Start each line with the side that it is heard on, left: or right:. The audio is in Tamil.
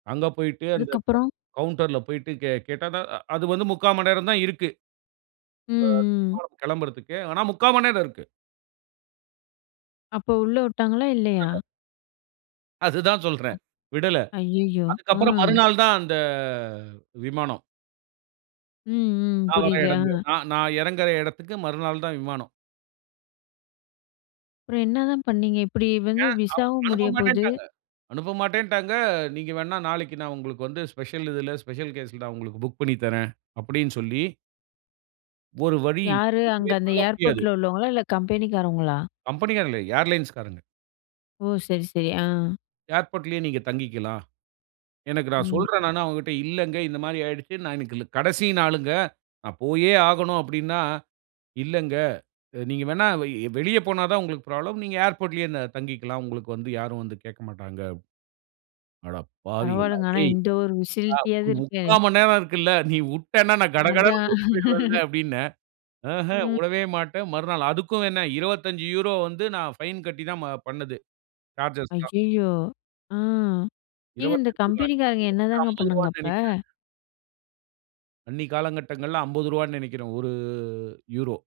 right: அங்க போயிட்டு, அந்த க
left: அதுக்கப்புறம்.
right: கவுன்ட்ர்ல போயிட்டு கே கேட்டா தான். அது வந்து 3/4 மணி நேரம் தான் இருக்கு.
left: ம், ம்.
right: விமானம் கிளம்புறதுக்கு. ஆனா, 3/4 மணி நேரம் இருக்கு.
left: அப்போ, உள்ள விட்டாங்களா இல்லையா?
right: விடல. அதுதான் சொல்றேன். விடல.
left: ஐயய்யோ! ஆ.
right: அதுக்கப்புறம், மறுநாள் தான் அந்த விமானம்.
left: ம், ம்.
right: நான் வர
left: புரியுது,
right: இடங்க
left: ஆ.
right: அ நான் எறங்குகிற இடத்துக்கு மறுநாள் தான் விமானம்.
left: அப்புறம் என்னதான் பண்ணீங்க, இப்டி வந்து
right: ஏன் அவ
left: விசாவும் முடியபோது.
right: அனுப்பமாட்டேன்டாங்க அனுப்பமாட்டேன்டாங்க, நீங்க வேண்ணா நாளைக்கு நான் உங்களுக்கு வந்து, ஸ்பெஷல் இதில ஸ்பெஷல் கேஸ்ல நான் உங்களுக்கு புக் பண்ணி தரறேன் அப்டினு சொல்லி ஒரு வழி
left: யாரு அங்க,
right: எதுமே
left: அந்த
right: பண்ண முடியாது.
left: ஏர்போர்ட்ல உள்ளவங்களா? இல்ல, கம்பெனிக்காரவங்களா?
right: கம்பெனிகாரங்க இல்ல, ஏர்லைன்ஸ்காரங்க.
left: ஓ! சரி, சரி. ஆ.
right: "ஏர்போர்ட்லேயே நீங்க தங்கிக்கிலாம்." எனக்கு நான்
left: ம்.
right: சொல்றேன் நானு அவங்கள்ட இல்லங்க, இந்த மாரி ஆயிருச்சு. "நான் இன்னைக்கு கடைசி நாளுங்க. நான் போயே ஆகணும்" அப்படினா, "இல்லங்க. "நீங்க வேணா வெளிய போனா தான் உங்களுக்கு ப்ராப்ளம். நீங்க ஏர்போர்ட்லயே தங்கிக்கிலாம். உங்களுக்கு வந்து யாரும் வந்து கேக்கமாட்டாங்க." அடப்பாவிகளா
left: பரவால்லங்க. ஆனா,
right: டேய்,
left: இந்த ஒரு ஃபெசிலிட்டியாவது
right: [unintelligible] 3/4
left: இருக்கே.
right: முக்கா மணி நேரம் இருக்கில்ல. நீ விட்டனா நான் கடகடனு
left: அதான்.
right: கூட்டி போய்டுவேல்ல அப்படின. ஆஹ,
left: ம்.
right: உடவே மாட்டேன். மறுநாள் அதுக்கும் என்ன, 25 வந்து நான் ஃபைன் கட்டி தான் பண்ணது சார்ஜ்ஜஸ்ல்லாம்.
left: ஐயயோ! ஆ. ஏங்க, இந்த
right: 25
left: கம்பெனிக்காரங்க
right: அன்னைக்கு வந்து
left: என்னதாங்க
right: ஐம்பது
left: பண்ணாங்க
right: ரூபாய்னு நினைக்கிறேங்க.
left: அப்ப?
right: அன்னைக்கு காலகட்டங்கள்ல ரூ.50னு நெனைக்கிறேங்க. 1 யூரோ.